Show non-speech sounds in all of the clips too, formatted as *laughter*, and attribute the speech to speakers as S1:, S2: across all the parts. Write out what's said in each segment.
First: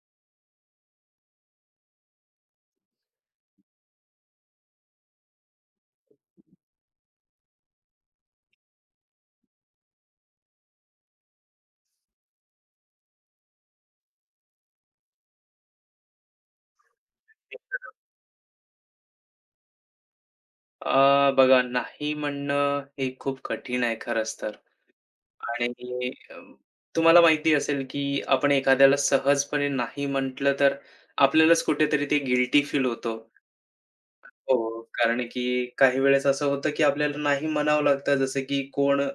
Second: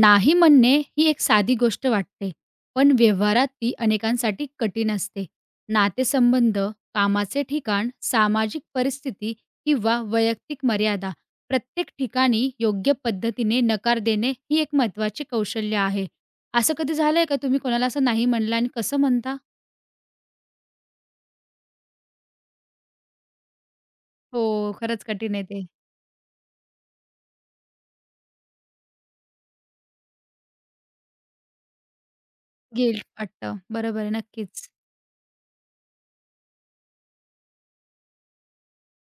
S1: नाही म्हणणे ही एक साधी गोष्ट वाटते, पण व्यवहारात ती अनेकांसाठी कठीण असते. नातेसंबंध, कामाचे ठिकाण, सामाजिक परिस्थिती किंवा वैयक्तिक मर्यादा प्रत्येक ठिकाणी योग्य पद्धतीने नकार देणे ही एक महत्त्वाची कौशल्य आहे. असं कधी झालंय का तुम्ही कोणाला असं नाही म्हणलं आणि कसं म्हणता?
S2: बघा, नाही म्हणणं हे खूप कठीण आहे खरंच
S1: हो,
S2: तर.
S1: खरंच कठीण आहे ते.
S2: आणि अ, तुम्हाला माहिती असेल की आपण एखाद्याला सहजपणे नाही म्हटलं तर आपल्यालाच कुठेतरी ते गिल्टी फील
S1: गिल्ट
S2: होतो.
S1: वाटतं. बरोबर आहे,
S2: हो,
S1: नक्कीच.
S2: कारण की काही वेळेस असं होतं की आपल्याला नाही म्हणावं लागतं, जसं की कोण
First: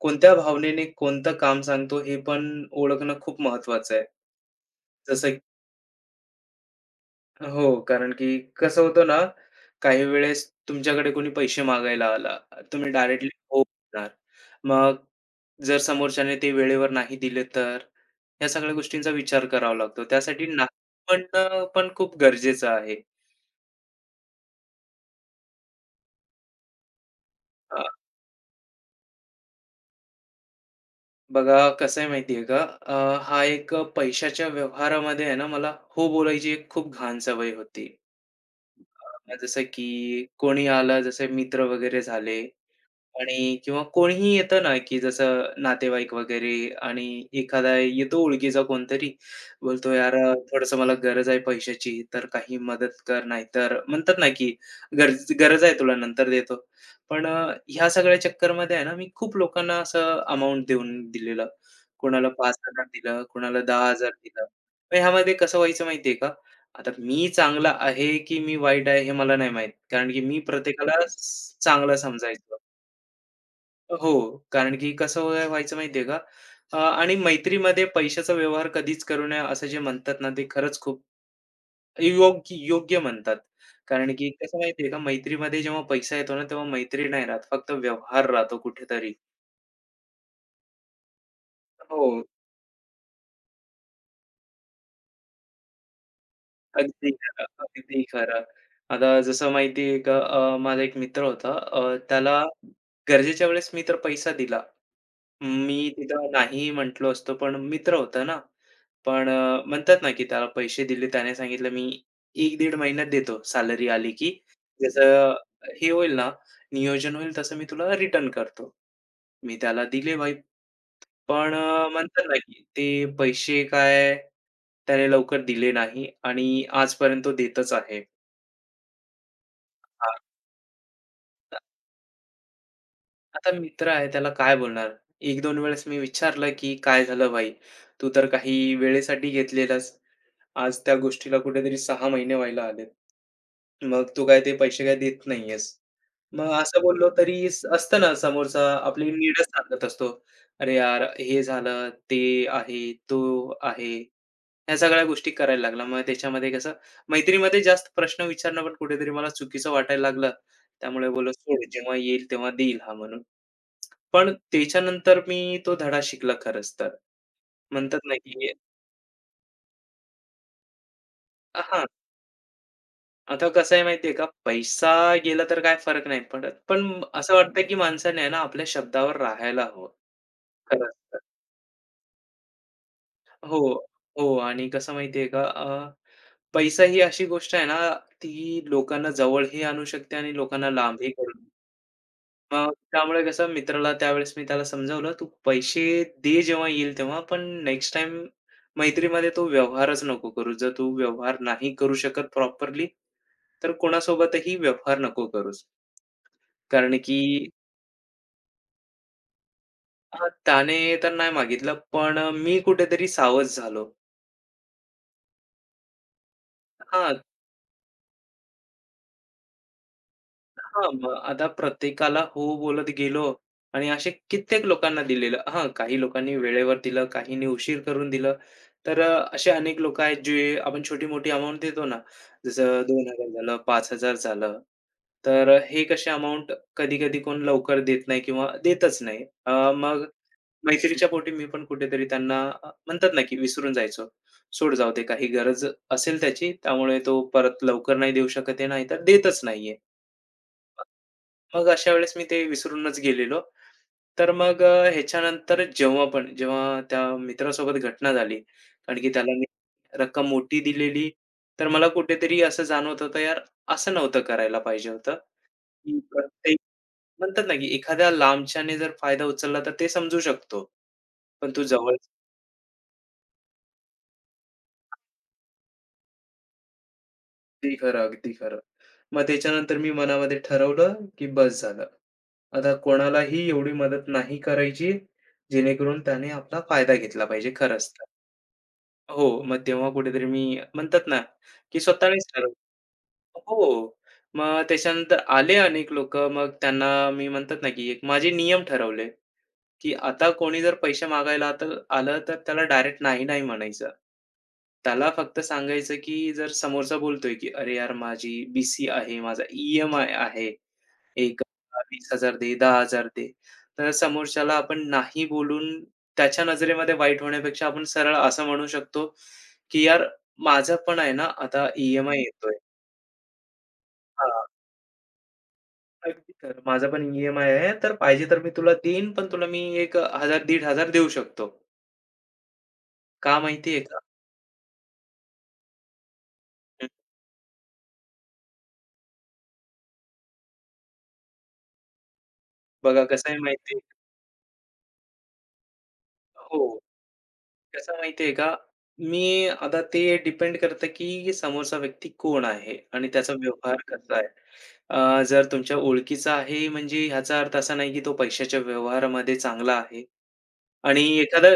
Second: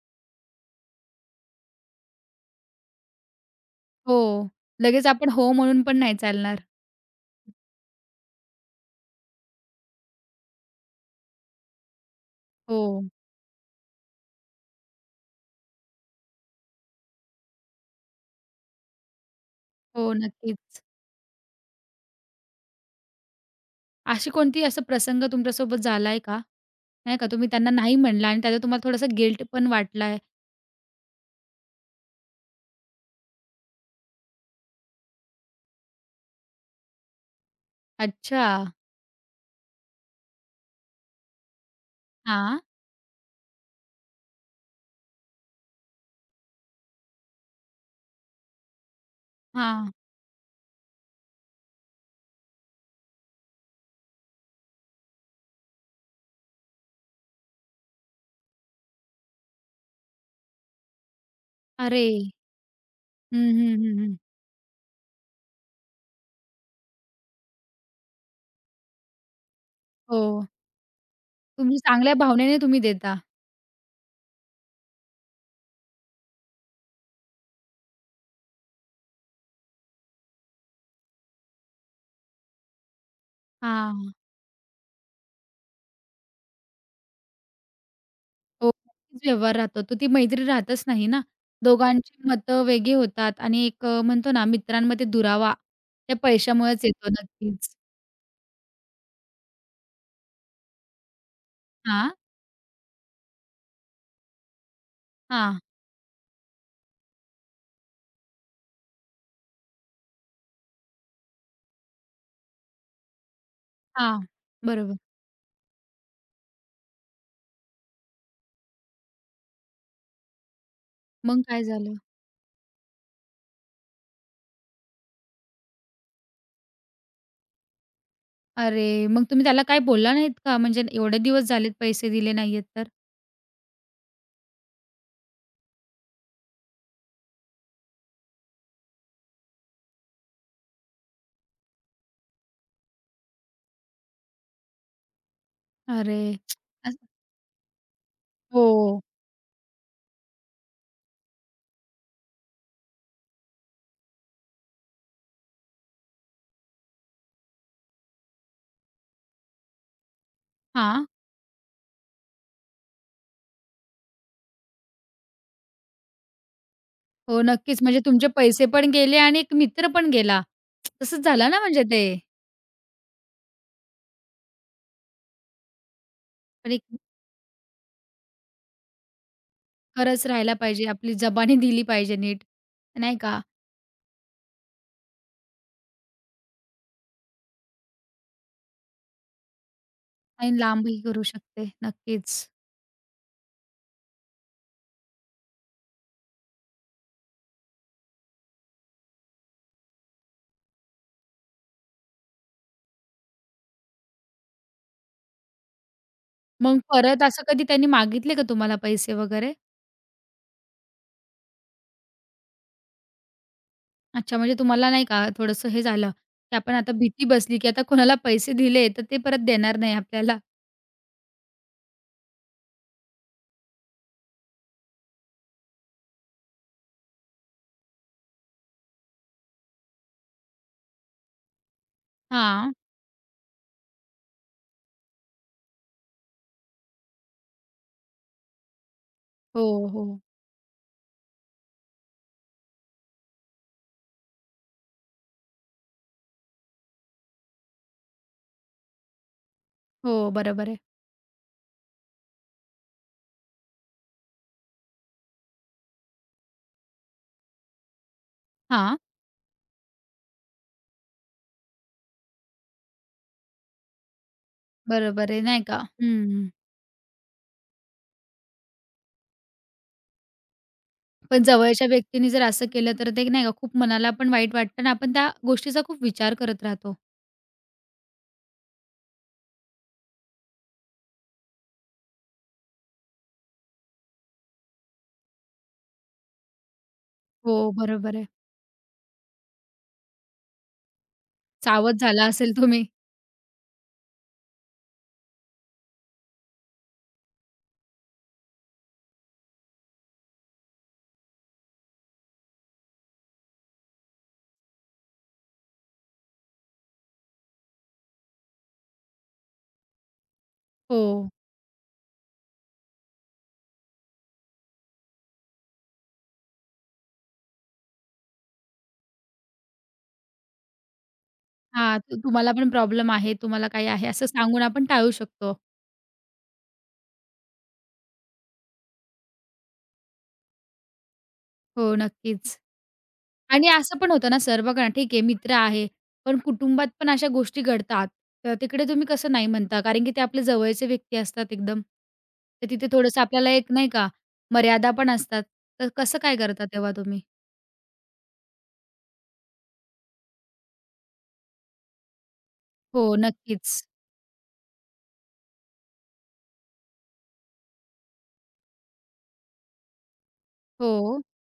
S2: कोणत्या भावनेने कोणतं काम सांगतो हे पण ओळखणं खूप महत्वाचं आहे.
S1: हो, लगेच आपण
S2: जसं
S1: हो म्हणून पण नाही चालणार.
S2: हो, कारण की कसं होतं ना, काही वेळेस तुमच्याकडे कोणी पैसे मागायला आला,
S1: हो,
S2: तुम्ही डायरेक्टली हो म्हणणार. मग जर समोरच्याने ते वेळेवर नाही दिले तर? या सगळ्या गोष्टींचा विचार करावा लागतो.
S1: हो,
S2: त्यासाठी
S1: नक्कीच.
S2: नाही म्हणणं पण खूप गरजेचं आहे.
S1: अशी कोणती असा प्रसंग तुमच्यासोबत झालाय का? नाही का, तुम्ही त्यांना
S2: अ,
S1: नाही म्हणला आणि त्याचा तुम्हाला थोडासा गिल्ट पण वाटलाय?
S2: बघा, कसं आहे माहिती का? अ, हा एक, पैशाच्या व्यवहारामध्ये आहे ना, मला हो बोलायची एक खूप घाण सवय होती.
S1: अच्छा.
S2: जसं की कोणी आलं, जसे मित्र वगैरे झाले
S1: हां,
S2: आणि किंवा कोणीही येतं ना, की जसं नातेवाईक वगैरे, आणि एखादा येतो ओळखीचा कोणतरी,
S1: हां.
S2: बोलतो, "यार, मला गरज आहे पैशाची, तर काही मदत कर." नाही तर म्हणतात ना, की "गरज गरज आहे, तुला नंतर देतो." पण ह्या सगळ्या चक्करमध्ये आहे ना, मी खूप लोकांना असं अमाउंट देऊन दिलेलं.
S1: अरे!
S2: कोणाला 5,000 दिलं,
S1: हं,
S2: कोणाला
S1: हं, हं,
S2: 10,000
S1: हं.
S2: दिलं. मग ह्यामध्ये कसं व्हायचं माहिती का? आता मी चांगला आहे की मी वाईट आहे हे मला नाही माहीत. कारण
S1: हो.
S2: की मी प्रत्येकाला
S1: तुम्ही
S2: चांगला
S1: चांगल्या भावनेने
S2: समजायचो.
S1: तुम्ही देता.
S2: हो, कारण की कसं व्हायचं माहिती का? आणि मैत्रीमध्ये पैशाचा व्यवहार कधीच करू नये असं जे म्हणतात ना, ते खरंच खूप योग्य योग्य म्हणतात.
S1: हां.
S2: कारण की कसं माहिती का, मैत्रीमध्ये जेव्हा पैसा येतो ना, तेव्हा मैत्री नाही राहत, फक्त व्यवहार राहतो
S1: हो,
S2: कुठेतरी.
S1: नक्कीच व्यवहार राहतो. तर ती मैत्री राहतच नाही ना.
S2: हो,
S1: दोघांची मतं वेगळी होतात आणि एक म्हणतो ना मित्रांमध्ये दुरावा त्या पैशामुळेच येतो
S2: अगदी खरं,
S1: नक्कीच.
S2: अगदी खरं. आता जसं माहिती का, माझा एक मित्र होता,
S1: हां,
S2: त्याला गरजेच्या वेळेस मी तर पैसा दिला.
S1: हां,
S2: मी तिथं नाही म्हटलो असतो, पण मित्र होता ना. पण म्हणतात ना, की त्याला पैसे दिले. त्याने सांगितलं, "मी 1-1.5 महिन्यात देतो, सॅलरी आली
S1: हां.
S2: की
S1: बरोबर.
S2: जसं हे होईल ना, नियोजन होईल तसं मी तुला रिटर्न करतो." मी त्याला दिले भाई.
S1: मग
S2: पण
S1: काय झालं?
S2: म्हणतात ना, की ते पैसे काय त्याने लवकर दिले नाही आणि आजपर्यंत तो देतच आहे.
S1: अरे! मग तुम्ही त्याला काही बोलला
S2: हां,
S1: नाहीत का? म्हणजे एवढे दिवस झालेत पैसे दिले नाहीयेत तर?
S2: आता मित्र आहे, त्याला काय बोलणार? 1-2 वेळेस मी विचारलं, की "काय झालं भाई? तू तर काही वेळेसाठी घेतलेलंस." आज त्या गोष्टीला कुठेतरी 6 महिने व्हायला आलेत. मग तू काय ते पैसे काय देत नाहीयेस.
S1: अरे!
S2: मग असं
S1: असं
S2: बोललो तरी असतं ना,
S1: हो.
S2: समोरचा आपली नीडच सांगत असतो. "अरे यार, हे झालं, ते आहे, तो आहे." ह्या सगळ्या गोष्टी करायला लागला. मग त्याच्यामध्ये कसं, मैत्रीमध्ये जास्त प्रश्न विचारणं पण कुठेतरी मला चुकीचं वाटायला लागलं.
S1: हां.
S2: त्यामुळे बोललो, "सोड, जेव्हा येईल तेव्हा देईल हा," म्हणून. पण त्याच्यानंतर मी तो धडा शिकला खरंच तर.
S1: हो, नक्कीच.
S2: म्हणतात
S1: म्हणजे
S2: ना,
S1: तुमचे
S2: की
S1: पैसे पण गेले आणि एक मित्र पण गेला. तसंच झालं ना म्हणजे
S2: हां,
S1: ते.
S2: आता कसं आहे माहिती आहे का, पैसा गेला तर काय फरक नाही पडत.
S1: पण एक
S2: पण असं वाटतं की माणसाने आहे ना, आपल्या शब्दावर राहायला हवं.
S1: खरंच राहायला पाहिजे.
S2: खरंच
S1: आपली
S2: तर.
S1: जबानी दिली पाहिजे नीट, नाही का?
S2: हो, हो. आणि कसं माहिती आहे का पैसा ही अशी गोष्ट आहे ना, ती लोकांना जवळही आणू शकते आणि
S1: आणि
S2: लोकांना
S1: लांबही
S2: लांबही
S1: करू
S2: करून,
S1: शकते. नक्कीच.
S2: मग त्यामुळे कसं मित्राला त्यावेळेस मी त्याला समजावलं, "तू पैसे दे जेव्हा येईल तेव्हा, पण नेक्स्ट टाईम मैत्रीमध्ये तो व्यवहारच नको करूस. जर तू व्यवहार नाही करू शकत प्रॉपरली, तर कोणासोबतही व्यवहार नको करूस."
S1: मग
S2: कारण की
S1: परत असं कधी त्यांनी मागितले का तुम्हाला पैसे वगैरे?
S2: त्याने तर नाही मागितलं, पण मी कुठेतरी सावध झालो.
S1: अच्छा, म्हणजे तुम्हाला नाही का थोडंसं हे झालं, की आपण आता
S2: हां,
S1: भीती बसली, की आता कोणाला पैसे दिले तर ते परत देणार नाही आपल्याला.
S2: हां, मग आता प्रत्येकाला हो बोलत गेलो आणि असे कित्येक लोकांना दिलेलं. हां, काही लोकांनी वेळेवर दिलं, काहींनी उशीर करून दिलं. तर असे अनेक लोकं आहेत जे आपण छोटी-मोठी अमाउंट देतो ना,
S1: हां.
S2: जसं 2,000 झालं, 5,000 झालं. तर हे कसे अमाउंट, कधी-कधी कोण लवकर देत नाही किंवा देतच नाही.
S1: हो,
S2: मग
S1: हो.
S2: मैत्रीच्या पोटी मी पण कुठेतरी त्यांना म्हणतात ना, की विसरून जायचो. सोड, जाऊ दे, काही गरज असेल त्याची, त्यामुळे तो परत लवकर नाही देऊ शकत आहे, नाहीतर देतच नाहीये.
S1: हो, बरोबर आहे.
S2: मग अशा वेळेस मी ते विसरूनच गेलेलो. तर मग ह्याच्यानंतर जेव्हा त्या मित्रासोबत घटना झाली,
S1: हां.
S2: कारण की त्याला मी रक्कम मोठी दिलेली, तर मला कुठेतरी असं जाणवत होतं, यार, असं नव्हतं करायला पाहिजे होतं,
S1: बरोबर आहे, नाही का?
S2: की
S1: हं.
S2: प्रत्येक, म्हणतात ना, की एखाद्या लांबच्याने जर फायदा उचलला, तर ते समजू शकतो.
S1: पण
S2: पण तू
S1: जवळच्या
S2: जवळ
S1: व्यक्तीने जर असं केलं तर ते नाही का खूप मनाला पण वाईट वाटतं आणि आपण त्या गोष्टीचा खूप विचार करत राहतो.
S2: अगदी खरं, अगदी खरं. मग त्याच्यानंतर मी मनामध्ये ठरवलं, की बस झालं. आता कोणालाही एवढी मदत नाही करायची, जेणेकरून त्याने आपला फायदा घेतला पाहिजे
S1: हो,
S2: खरंच तर.
S1: बरोबर आहे.
S2: हो, मग तेव्हा कुठेतरी मी, म्हणतात ना, की
S1: सावध झाला
S2: स्वतःनेच ठरवलं.
S1: असेल तुम्ही.
S2: हो. मग त्याच्यानंतर आले अनेक लोक, मग त्यांना मी, म्हणतात ना, की एक माझे नियम ठरवले. की आता कोणी जर पैसे मागायला तर आलं तर त्याला डायरेक्ट नाही, नाही म्हणायचं. त्याला फक्त सांगायचं की, जर समोरचा बोलतोय की, "अरे यार, माझी बी आहे, माझा ई-एम-आय आहे.
S1: हो.
S2: 1,000, 20,000 दे, 10,000 दे." तर समोरच्याला आपण नाही बोलून त्याच्या नजरेमध्ये वाईट होण्यापेक्षा आपण सरळ असं म्हणू शकतो, की "यार, माझं पण आहे ना आता ई
S1: हां, तुम्हाला
S2: येतोय."
S1: पण प्रॉब्लेम आहे, तुम्हाला काही आहे असं
S2: हां,
S1: सांगून आपण टाळू शकतो.
S2: अगदी खरं. "माझा पण ई आहे, तर पाहिजे तर मी तुला देईन, पण तुला मी 1,000 1,500 देऊ शकतो.
S1: हो, नक्कीच.
S2: का
S1: आणि
S2: माहिती?
S1: असं पण होतं ना सर बघा ना, ठीक आहे मित्र आहे, पण कुटुंबात
S2: हं,
S1: पण अशा गोष्टी घडतात. तर तिकडे तुम्ही कसं नाही म्हणता? कारण की ते आपले जवळचे व्यक्ती असतात एकदम. तर तिथे
S2: बघा
S1: थोडंसं
S2: कसं आहे
S1: आपल्याला एक
S2: माहिती?
S1: नाही का मर्यादा पण असतात. तर कसं काय करता
S2: हो,
S1: तेव्हा तुम्ही?
S2: कसं आहे माहिती आहे का? मी आता ते डिपेंड करतं की समोरचा व्यक्ती कोण आहे
S1: हो,
S2: आणि त्याचा व्यवहार
S1: नक्कीच.
S2: कसा आहे. जर तुमच्या ओळखीचा आहे म्हणजे ह्याचा अर्थ असा नाही की तो पैशाच्या व्यवहारामध्ये चांगला आहे. आणि
S1: हो.
S2: एखादा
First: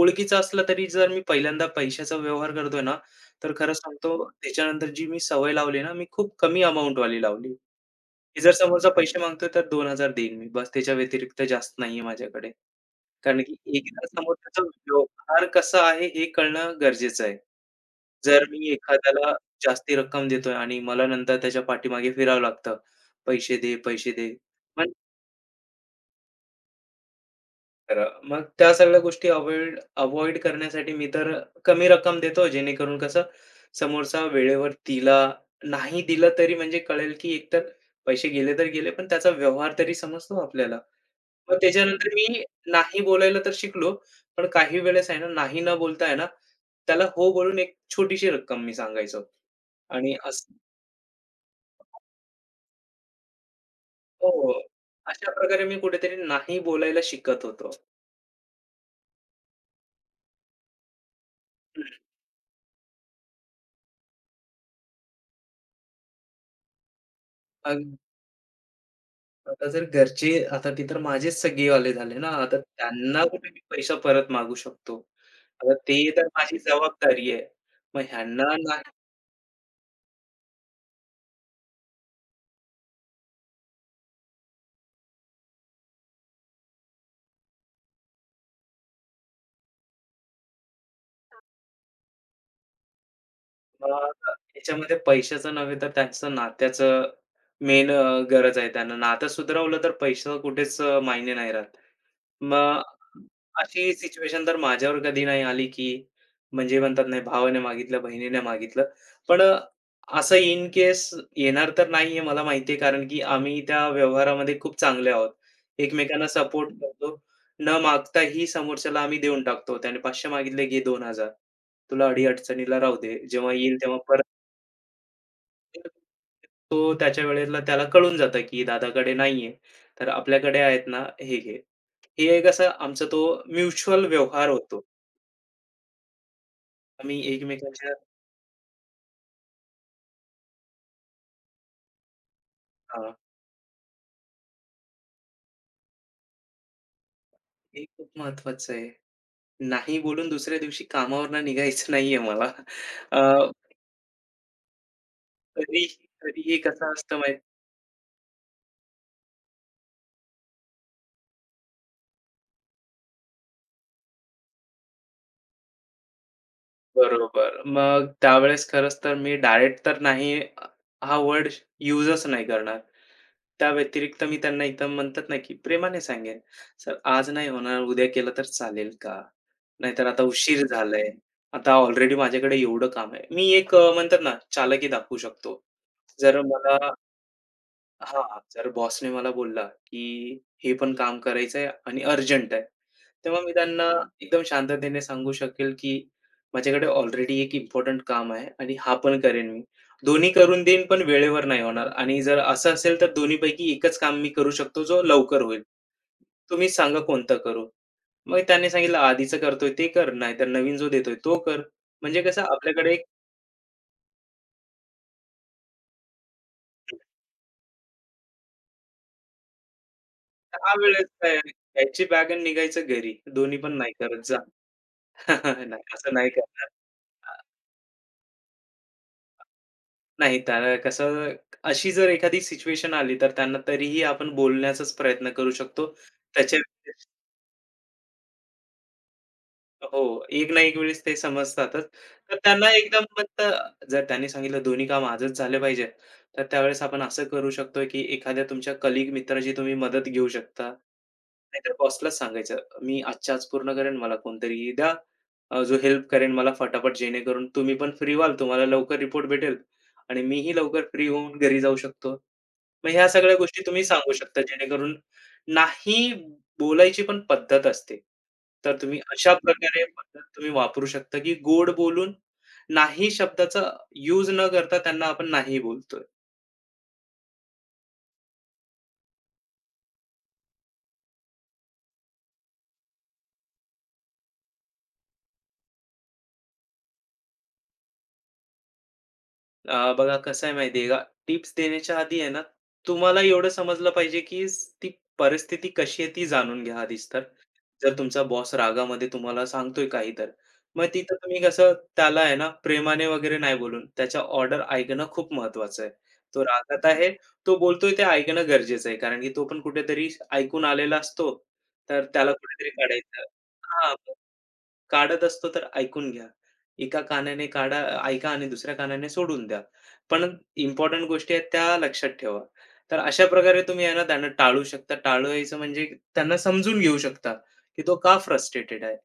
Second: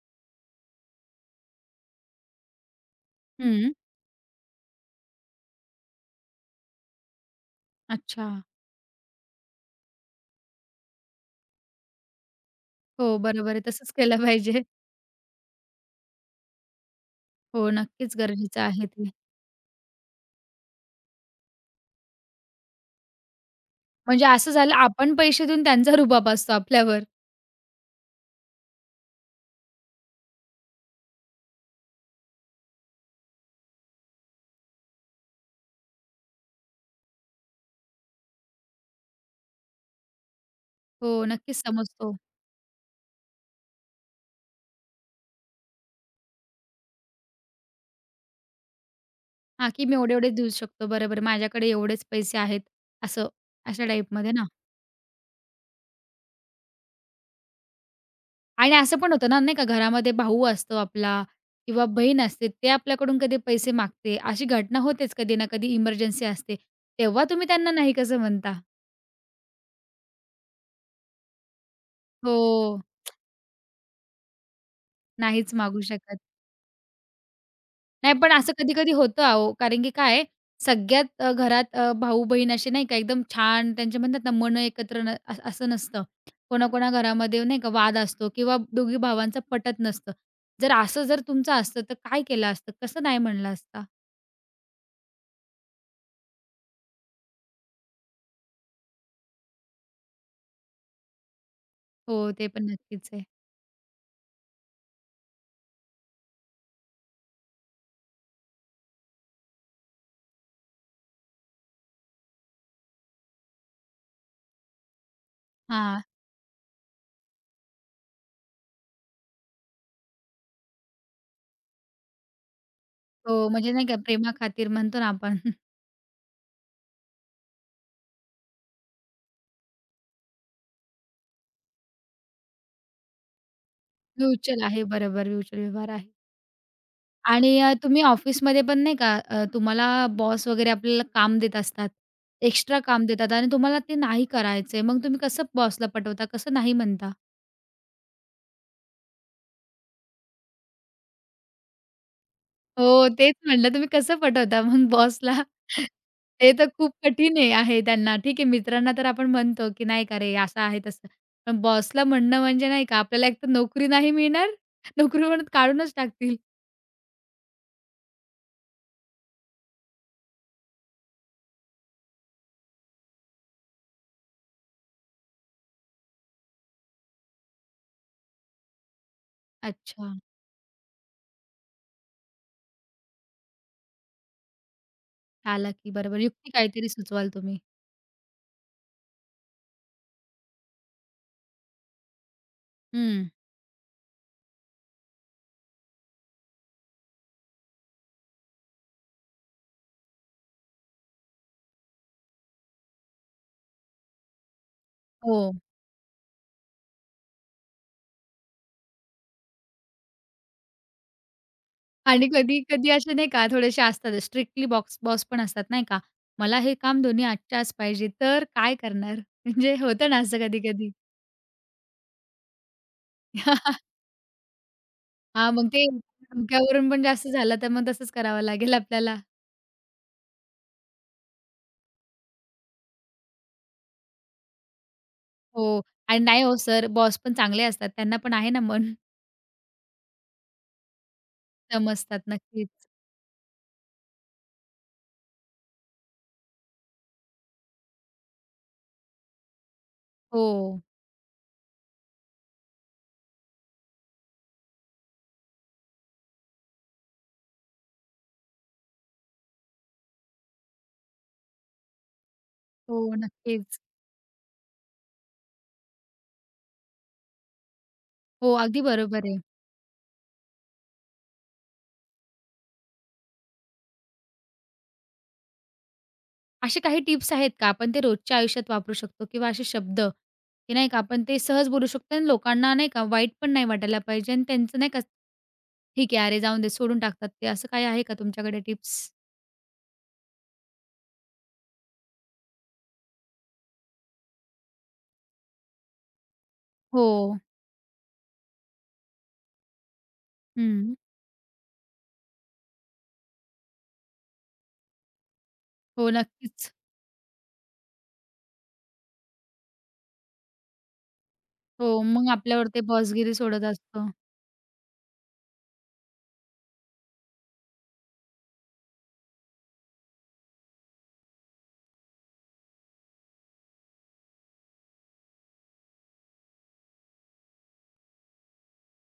S2: ओळखीचा असला तरी जर मी पहिल्यांदा पैशाचा व्यवहार करतोय ना, तर
S1: हं.
S2: खरं सांगतो, त्याच्यानंतर जी मी सवय लावली ना, मी खूप कमी अमाउंटवाली लावली.
S1: अच्छा.
S2: की जर समोरचा पैसे मागतोय तर 2,000 देईन मी. बस, त्याच्या व्यतिरिक्त जास्त नाहीये माझ्याकडे.
S1: हो,
S2: कारण
S1: बरोबर
S2: की
S1: आहे. तसंच
S2: एकदा
S1: केलं
S2: समोरच्याचा
S1: पाहिजे.
S2: व्यवहार कसा आहे हे कळणं गरजेचं आहे.
S1: हो, नक्कीच
S2: जर
S1: गरजेचं
S2: मी
S1: आहे ते.
S2: एखाद्याला जास्ती रक्कम देतोय आणि मला नंतर त्याच्या पाठीमागे फिरावं लागतं, "पैसे दे, पैसे
S1: म्हणजे
S2: दे."
S1: असं झालं
S2: मग
S1: आपण पैसे देऊन त्यांचा रुबाब असतो आपल्यावर.
S2: खरं, मग त्या सगळ्या गोष्टी अव्हॉइड अव्हॉइड करण्यासाठी मी तर कमी रक्कम देतो, जेणेकरून कसं, समोरचा वेळेवर दिला, नाही दिला तरी म्हणजे कळेल की, एकतर पैसे गेले तर गेले, पण त्याचा व्यवहार तरी समजतो आपल्याला.
S1: हो,
S2: मग
S1: नक्कीच
S2: त्याच्यानंतर
S1: समजतो.
S2: मी नाही बोलायला तर शिकलो. पण काही वेळेस आहे ना, नाही न बोलता आहे ना, त्याला हो बोलून एक छोटीशी रक्कम मी सांगायचो.
S1: हां, की मी
S2: आणि
S1: एवढे-एवढेच देऊ
S2: असं.
S1: शकतो. बरोबर, माझ्याकडे एवढेच पैसे आहेत, असं, अशा
S2: हो.
S1: टाईपमध्ये ना.
S2: अशा प्रकारे मी कुठेतरी नाही बोलायला शिकत होतो.
S1: आणि असं पण होतं ना, नाही का, घरामध्ये भाऊ असतो आपला किंवा
S2: हं.
S1: बहीण असते, ते आपल्याकडून कधी पैसे मागते. अशी घटना होतेच कधी ना कधी इमर्जन्सी असते. तेव्हा तुम्ही त्यांना नाही
S2: अग,
S1: कसं म्हणता?
S2: आता जर घरचे, आता ते तर माझेच सगेवाले झाले ना, आता
S1: हो,
S2: त्यांना कुठे मी पैसा परत मागू शकतो.
S1: नाहीच
S2: आता
S1: मागू
S2: ते
S1: शकत.
S2: तर माझी जबाबदारी आहे. मग
S1: नाही, पण
S2: ह्यांना
S1: असं
S2: नाही,
S1: कधी-कधी होतं अहो, कारण की काय आहे, सगळ्यात घरात भाऊ-बहीण असे नाही का एकदम छान त्यांचे म्हणतात ना, मनं एकत्र न अ असं नसतं. कोणा-कोणा घरामध्ये नाही का वाद असतो किंवा दोघी भावांचं पटत नसतं. जर असं तुमचं असतं, तर काय केलं असतं? कसं नाही म्हणला असता?
S2: मग आता याच्यामध्ये पैशाचं नव्हे तर त्यांचं नात्याचं मेन गरज आहे त्यांना. नातं सुधरवलं तर पैसा कुठेच मायने नाही राहत.
S1: हो, ते पण
S2: मग
S1: नक्कीच आहे.
S2: अशी सिच्युएशन तर माझ्यावर कधी नाही आली, की म्हणजे म्हणतात, नाही भावाने मागितलं, बहिणीने मागितलं. पण असं इन केस येणार तर नाहीये मला माहिती, कारण की आम्ही त्या व्यवहारामध्ये खूप चांगले आहोत.
S1: हां.
S2: एकमेकांना सपोर्ट करतो. न मागताही समोरच्याला आम्ही देऊन टाकतो. त्याने 500 मागितले, "घे 2,000, तुला अडी-अडचणीला राहू दे.
S1: हो,
S2: जेव्हा
S1: म्हणजे
S2: येईल
S1: नाही का
S2: तेव्हा परत."
S1: प्रेमाखातीर म्हणतो ना आपण. *laughs*
S2: तो त्याच्या वेळेला त्याला कळून जातं, की दादाकडे नाहीये, तर आपल्याकडे आहेत ना, हे घे. हे कसं आमचा तो म्युच्युअल व्यवहार
S1: म्युच्युअल आहे,
S2: होतो.
S1: बरोबर. म्युच्युअल व्यवहार आहे.
S2: आम्ही
S1: आणि
S2: एकमेकांच्या.
S1: तुम्ही ऑफिसमध्ये पण नाही का तुम्हाला बॉस वगैरे आपल्याला काम देत असतात. एक्स्ट्रा काम
S2: हां,
S1: देतात आणि तुम्हाला ते नाही करायचंय. मग तुम्ही कसं बॉसला पटवता? कसं नाही म्हणता?
S2: हे खूप महत्वाचं आहे. नाही बोलून दुसऱ्या दिवशी कामावरनं निघायचं नाहीये मला.
S1: हो,
S2: अ,
S1: तेच म्हटलं तुम्ही कसं पटवता मग बॉसला?
S2: कधी
S1: ते
S2: कधीही
S1: तर
S2: कसं
S1: खूप
S2: असतं
S1: कठीण
S2: माहिती?
S1: आहे आहे त्यांना. ठीक आहे मित्रांना तर आपण म्हणतो, की नाही का रे असं आहे तसं. पण बॉसला म्हणणं म्हणजे नाही का आपल्याला एकतर नोकरी नाही मिळणार, नोकरीवरून काढूनच टाकतील.
S2: बरोबर. मग त्यावेळेस खरंच तर मी डायरेक्ट तर नाही, हा वर्ड युजच नाही करणार. त्या व्यतिरिक्त मी त्यांना एकदम, म्हणतात ना, की प्रेमाने सांगेन, "सर, आज नाही होणार, उद्या केलं तर चालेल का? नाहीतर
S1: अच्छा.
S2: आता उशीर झालाय. आता ऑलरेडी माझ्याकडे एवढं काम आहे." मी एक म्हणतात ना, चालाकी दाखवू शकतो.
S1: चालाकी बरोबर.
S2: जर
S1: युक्ती काहीतरी
S2: मला,
S1: सुचवाल तुम्ही.
S2: हां, जर बॉसने मला बोलला, की हे पण काम करायचंय आणि अर्जंट आहे.
S1: हं.
S2: तेव्हा मी त्यांना एकदम शांततेने सांगू शकेल, की माझ्याकडे ऑलरेडी एक इम्पोर्टंट काम आहे आणि हा पण करेन मी. दोन्ही करून देईन पण वेळेवर नाही होणार, आणि जर असं असेल तर दोन्हीपैकी एकच काम मी करू शकतो जो
S1: हो.
S2: लवकर होईल. तुम्हीच सांगा, कोणतं करू? मग त्याने सांगितलं, आधीचं करतोय ते कर, नाहीतर नवीन जो देतोय तो कर. म्हणजे
S1: आणि
S2: कसं
S1: कधी-कधी
S2: आपल्याकडे एक,
S1: असे नाही का थोडेसे असतात स्ट्रिक्टली बॉक्स बॉस पण असतात नाही का, मला हे काम दोन्ही आजच्या आज पाहिजे तर काय करणार? *laughs* म्हणजे होतं ना असं
S2: 10
S1: कधी-कधी.
S2: वेळेस काय आहे, घ्यायची बॅग आणि निघायचं घरी. दोन्ही
S1: हां,
S2: पण
S1: *laughs*
S2: नाही करत जा. *laughs*
S1: मग
S2: नाही,
S1: ते
S2: असं नाही करणार.
S1: डोक्यावरून पण जास्त
S2: अ,
S1: झालं तर मग तसंच करावं लागेल आपल्याला.
S2: नाही, त्याला कसं, अशी जर एखादी सिच्युएशन आली, तर त्यांना तरीही आपण बोलण्याचाच प्रयत्न करू
S1: हो
S2: शकतो.
S1: आणि नाही हो
S2: त्याच्या,
S1: सर बॉस पण चांगले असतात. त्यांना पण आहे ना मन
S2: हो, एक ना एक वेळेस ते समजतातच.
S1: समजतात
S2: तर त्यांना
S1: नक्कीच.
S2: एकदम फक्त, जर त्यांनी सांगितलं दोन्ही काम आजच झाले पाहिजे, तर त्यावेळेस आपण असं करू शकतो, की एखाद्या तुमच्या कलीग मित्राची तुम्ही मदत घेऊ शकता.
S1: हो,
S2: नाहीतर बॉसलाच सांगायचं, "मी आजच्या आज पूर्ण करेन, मला कोणतरी द्या, जो हेल्प करेन मला फटाफट, जेणेकरून तुम्ही पण फ्री व्हाल, तुम्हाला लवकर रिपोर्ट भेटेल आणि मीही लवकर फ्री होऊन घरी जाऊ शकतो." मग
S1: हो
S2: ह्या सगळ्या गोष्टी
S1: नक्कीच.
S2: तुम्ही सांगू शकता, जेणेकरून नाही बोलायची पण पद्धत असते.
S1: हो,
S2: तर
S1: अगदी
S2: तुम्ही
S1: बरोबर
S2: अशा
S1: आहे.
S2: प्रकारे पद्धत तुम्ही वापरू शकता, की गोड बोलून नाही शब्दाचा यूज न करता त्यांना आपण नाही बोलतोय.
S1: असे काही टिप्स आहेत का आपण ते रोजच्या आयुष्यात वापरू शकतो किंवा असे शब्द, की नाही का आपण ते सहज बोलू शकतो आणि लोकांना नाही का वाईट पण नाही वाटायला पाहिजे आणि त्यांचं नाही का ठीक आहे, अरे जाऊन दे सोडून टाकतात ते असं काही आहे का तुमच्याकडे टिप्स?
S2: बघा, कसं आहे माहिती आहे का, टिप्स देण्याच्या आधी आहे ना, तुम्हाला एवढं समजलं पाहिजे, की ती परिस्थिती कशी आहे ती जाणून घ्या आधीच
S1: हो.
S2: तर. जर तुमचा बॉस रागामध्ये तुम्हाला सांगतोय काही, तर मग
S1: हं.
S2: तिथं तुम्ही कसं त्याला आहे ना, प्रेमाने वगैरे नाही बोलून त्याच्या ऑर्डर ऐकणं खूप महत्वाचं आहे.
S1: हो,
S2: तो
S1: नक्कीच.
S2: रागात आहे, तो बोलतोय ते ऐकणं गरजेचं आहे. कारण की तो पण कुठेतरी ऐकून आलेला असतो,
S1: हो,
S2: तर
S1: मग
S2: त्याला
S1: आपल्यावर
S2: कुठेतरी
S1: ते
S2: काढायचं,
S1: बॉसगिरी सोडत
S2: हां,
S1: असतो.
S2: काढत असतो, तर ऐकून घ्या. एका कानाने काढा, ऐका आणि दुसऱ्या कानाने सोडून द्या. पण इम्पोर्टंट गोष्टी आहेत त्या लक्षात ठेवा. तर अशा प्रकारे तुम्ही आहे ना, त्यांना टाळू शकता. टाळायचं म्हणजे त्यांना समजून घेऊ शकता, की तो का फ्रस्ट्रेटेड आहे.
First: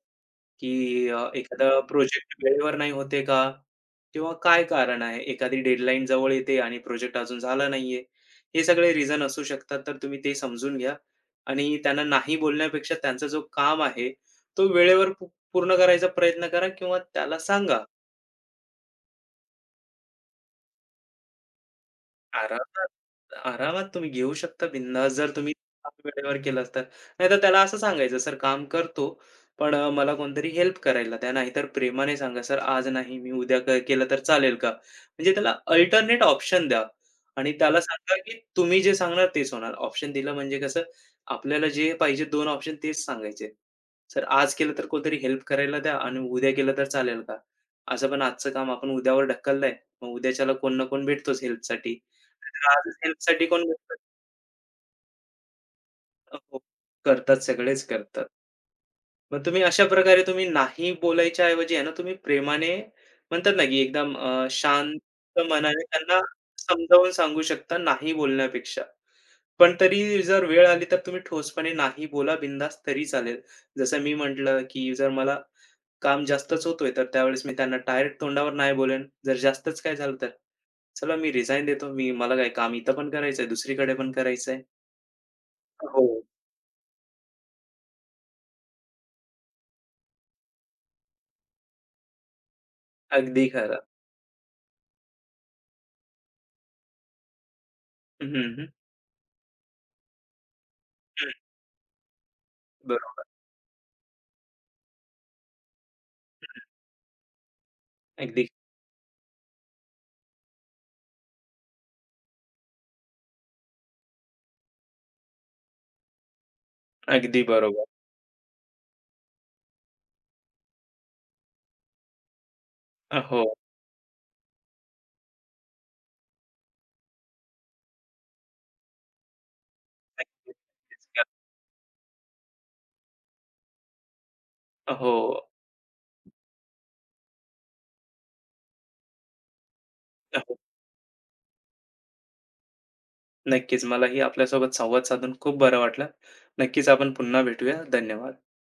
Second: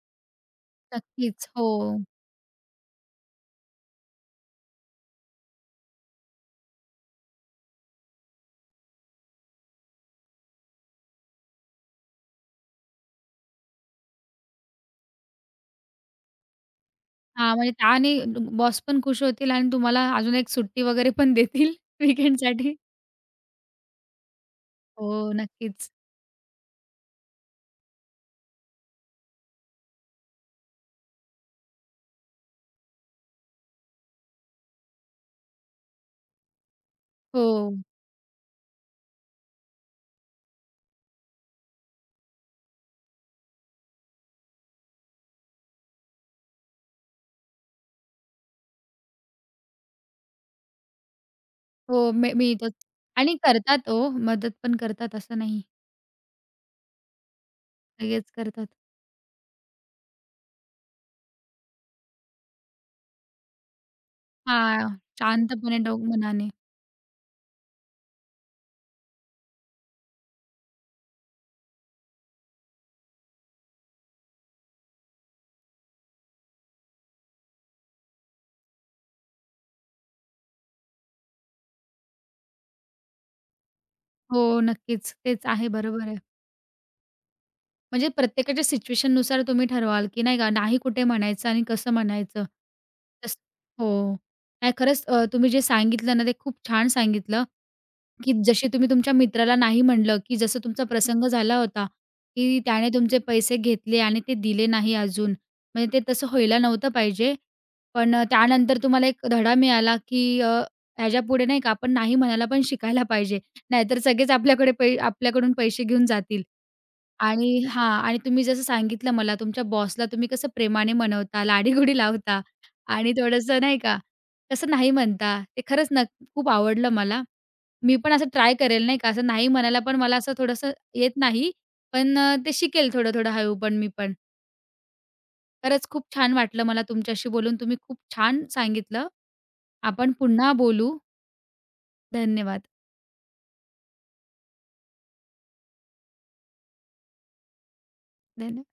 S2: की
S1: नक्कीच. हो.
S2: एखादा प्रोजेक्ट वेळेवर नाही होते का? किंवा काय कारण आहे? एखादी डेडलाईन जवळ येते आणि प्रोजेक्ट अजून झाला नाहीये. हे सगळे रिझन असू शकतात, तर तुम्ही ते समजून घ्या आणि त्यांना नाही बोलण्यापेक्षा त्यांचा जो काम आहे, तो वेळेवर पूर्ण करायचा प्रयत्न करा, किंवा त्याला
S1: हां, म्हणजे
S2: सांगा.
S1: त्याने बॉस पण खुश होतील आणि तुम्हाला अजून एक सुट्टी वगैरे पण देतील *laughs* वीकेंडसाठी.
S2: आरामात आरामात तुम्ही घेऊ शकता
S1: हो,
S2: बिंदास जर तुम्ही
S1: नक्कीच.
S2: काम वेळेवर केलंत तर. नाहीतर त्याला असं सांगायचं, "सर, काम करतो, पण मला कोणतरी हेल्प करायला द्या." नाहीतर प्रेमाने सांगा, "सर, आज नाही, मी उद्या केलं तर चालेल का?" म्हणजे त्याला अल्टरनेट ऑप्शन द्या
S1: हो.
S2: आणि त्याला सांगा, की तुम्ही जे सांगणार तेच होणार. ऑप्शन दिलं म्हणजे कसं, आपल्याला जे पाहिजे 2 ऑप्शन तेच सांगायचे. "सर, आज केलं तर कोणतरी हेल्प करायला द्या, आणि उद्या केलं तर चालेल का?" असं पण आजचं काम आपण उद्यावर ढकललंय, मग उद्याच्याला कोण ना कोण भेटतोच हेल्पसाठी.
S1: हो, मिळतोच
S2: आजच
S1: आणि
S2: हेल्पसाठी कोण
S1: करतात ओ,
S2: भेटतं?
S1: मदत पण करतात असं नाही.
S2: हो. करतात, सगळेच करतात.
S1: लगेच करतात.
S2: मग तुम्ही अशा प्रकारे तुम्ही नाही बोलायच्या ऐवजी आहे ना, तुम्ही प्रेमाने, म्हणतात ना, की एकदम
S1: हां,
S2: शांत
S1: शांतपणे
S2: मनाने
S1: डोक
S2: त्यांना
S1: मनाने.
S2: समजावून सांगू शकता नाही बोलण्यापेक्षा. पण तरी जर वेळ आली तर तुम्ही ठोसपणे नाही बोला बिनधास्त तरी चालेल. जसं मी म्हटलं, की जर मला काम जास्तच होतोय तर त्यावेळेस मी त्यांना डायरेक्ट तोंडावर नाही बोलेन. जर जास्तच काय झालं तर, "चला, मी रिझाइन देतो. मला काय काम, इथं पण करायचंय, दुसरीकडे पण
S1: हो,
S2: करायचंय."
S1: नक्कीच. तेच आहे,
S2: हो.
S1: बरोबर आहे. म्हणजे प्रत्येकाच्या सिच्युएशननुसार तुम्ही ठरवाल, की नाही का, नाही कुठे म्हणायचं आणि कसं म्हणायचं. तसं
S2: अगदी खरं.
S1: हो. नाही खरंच तुम्ही जे सांगितलं ना, ते खूप छान सांगितलं की
S2: हं, हं.
S1: जशी तुम्ही तुमच्या मित्राला नाही म्हणलं, की जसं तुमचा प्रसंग
S2: हं.
S1: झाला होता, की त्याने तुमचे
S2: बरोबर.
S1: पैसे घेतले आणि ते दिले नाही अजून. म्हणजे ते तसं व्हायला
S2: हं.
S1: नव्हतं पाहिजे. पण
S2: अगदी,
S1: त्यानंतर तुम्हाला एक धडा मिळाला, की ह्याच्यापुढे नाही का आपण नाही म्हणायला पण शिकायला पाहिजे. नाहीतर सगळेच आपल्याकडे पै आपल्याकडून पैसे घेऊन जातील.
S2: अगदी
S1: आणि
S2: बरोबर.
S1: हां. आणि तुम्ही जसं सांगितलं मला तुमच्या बॉसला तुम्ही कसं प्रेमाने मनवता, लाडीगोडी लावता आणि
S2: हो.
S1: थोडंसं नाही का, कसं नाही म्हणता. ते खरंच न खूप आवडलं मला. मी पण असं ट्राय करेल नाही का, असं नाही म्हणायला पण मला असं
S2: नक्कीच,
S1: थोडंसं येत
S2: नक्कीच.
S1: नाही. पण ते शिकेल थोडं-थोडं हळू पण मी पण.
S2: हो,
S1: खरंच खूप छान वाटलं मला तुमच्याशी बोलून. तुम्ही खूप छान सांगितलं. आपण पुन्हा
S2: हो.
S1: बोलू. धन्यवाद.
S2: नक्कीच. मलाही आपल्यासोबत संवाद साधून खूप बरं वाटलं. नक्कीच आपण पुन्हा भेटूया. धन्यवाद.
S1: धन्य